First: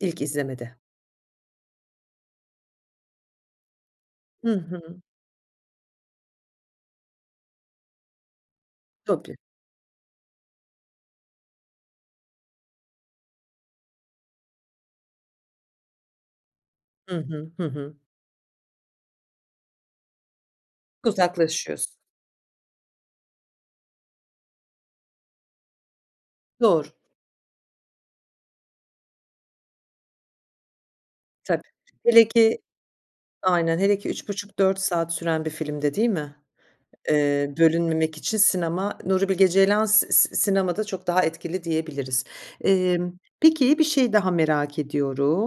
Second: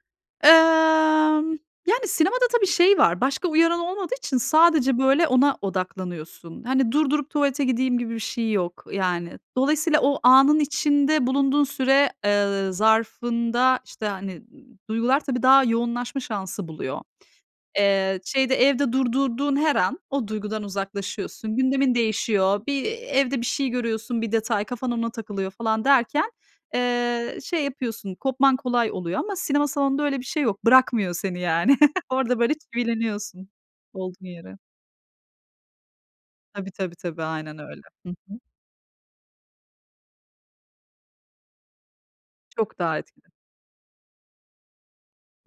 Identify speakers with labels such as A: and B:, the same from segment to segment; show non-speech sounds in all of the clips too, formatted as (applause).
A: İlk izlemede.
B: Emm, yani, sinemada tabii şey var, başka uyaran olmadığı için
A: Hı
B: sadece,
A: hı.
B: böyle, ona odaklanıyorsun. Hani, durdurup tuvalete gideyim gibi bir şey yok.
A: Tabii.
B: Yani, dolayısıyla o anın içinde bulunduğun süre, ııı, zarfında, işte, hani, duygular tabii daha yoğunlaşma şansı buluyor.
A: Hı hı. Hı hı.
B: Eee, şeyde evde durdurduğun her an o duygudan uzaklaşıyorsun,
A: Uzaklaşıyorsun.
B: gündemin değişiyor, bir, evde bir şey görüyorsun, bir detay, kafan ona takılıyor falan derken,
A: Doğru.
B: eee, şey yapıyorsun, kopman kolay oluyor ama sinema salonunda öyle bir şey yok. Bırakmıyor seni
A: Tabii.
B: yani. (chuckles)
A: Hele
B: Orada, böyle,
A: ki
B: çivileniyorsun
A: Aynen, hele ki
B: olduğun
A: üç
B: yere.
A: buçuk dört saat süren bir filmde, değil mi?
B: Tabii tabii tabii.
A: Eee,
B: Aynen öyle. Hı
A: bölünmemek için
B: hı.
A: sinema, Nuri Bilge Ceylan s s sinemada çok daha etkili diyebiliriz.
B: Çok daha
A: Emm,
B: etkili.
A: peki, bir şeyi daha merak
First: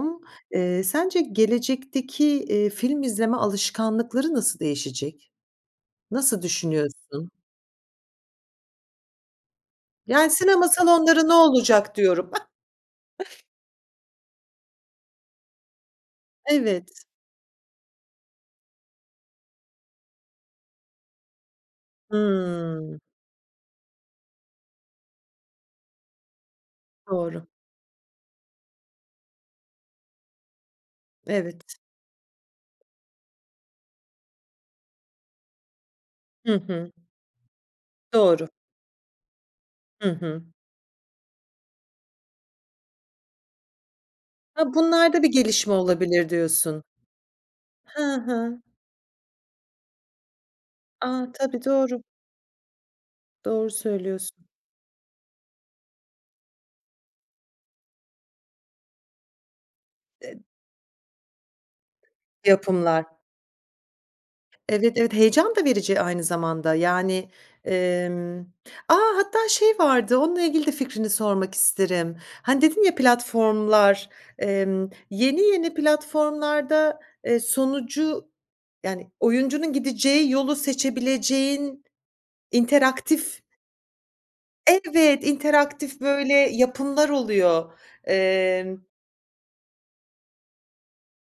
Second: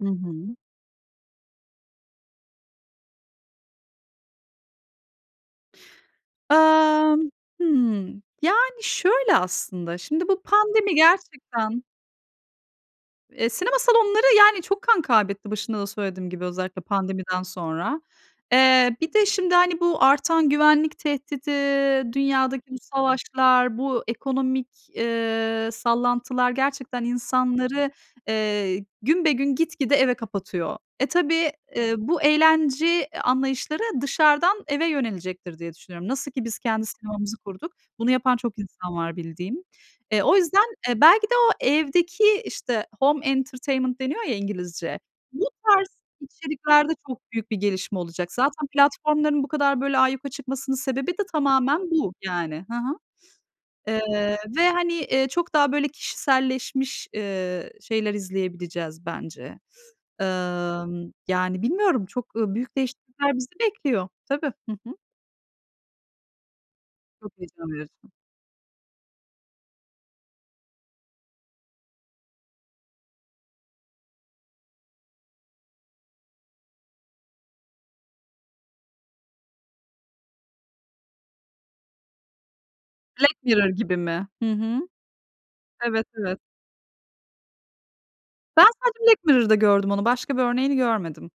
B: Hı hı.
A: Eee, sence gelecekteki, iii, film izleme alışkanlıkları nasıl değişecek? Nasıl düşünüyorsun?
B: Emm. Hımm. Yani, şöyle aslında. Şimdi
A: Yani,
B: bu
A: sinema
B: pandemi
A: salonları ne
B: gerçekten
A: olacak diyorum! (chuckles)
B: Eee, sinema salonları, yani, çok kan kaybetti başında da söylediğim gibi, özellikle
A: Evet.
B: pandemiden sonra. Eee, bir de şimdi, hani, bu artan güvenlik tehdidi, dünyadaki bu
A: Hımm.
B: savaşlar, bu ekonomik, eee, sallantılar gerçekten
A: Doğru.
B: insanları, eee, günbegün gitgide eve kapatıyor. Eee, tabii,
A: Evet.
B: ııı, bu eğlence anlayışları dışarıdan eve yönelecektir, diye düşünüyorum. Nasıl ki
A: Hı
B: biz kendi
A: hı.
B: sinemamızı kurduk, bunu yapan
A: Doğru.
B: çok insan var bildiğim.
A: Hı
B: Eee, o
A: hı.
B: yüzden, eee, belki de o evdeki, işte, home entertainment deniyor ya
A: Ha,
B: İngilizce,
A: bunlarda bir
B: bu
A: gelişme
B: tarz
A: olabilir, diyorsun.
B: içeriklerde çok büyük bir gelişme
A: Hı
B: olacak.
A: hı.
B: Zaten platformların bu kadar, böyle, ayyuka çıkmasının sebebi de
A: A! Tabii,
B: tamamen
A: doğru.
B: bu, yani. Hı hı.
A: Doğru
B: (sniffs) Eee,
A: söylüyorsun.
B: ve, hani, eee, çok daha, böyle, kişiselleşmiş, ııı, şeyler izleyebileceğiz bence.
A: (unintelligible)
B: Imm, yani, bilmiyorum, çok, ııı, büyük
A: Yapımlar.
B: değişiklikler bizi bekliyor. Tabii. Hı
A: Evet,
B: hı.
A: evet, heyecan da verici aynı zamanda, yani,
B: Çok heyecan verici.
A: emm A, hatta şey vardı, onunla ilgili de fikrini sormak isterim. Hani, dedin ya platformlar, emm, yeni yeni platformlarda, eee, sonucu, yani, oyuncunun gideceği yolu seçebileceğin
B: Black
A: interaktif
B: Mirror gibi mi? Hı hı.
A: Evet, interaktif,
B: Evet,
A: böyle,
B: evet.
A: yapımlar oluyor.
B: Ben
A: Eee
B: sadece Black Mirror'da gördüm onu, başka bir örneğini görmedim.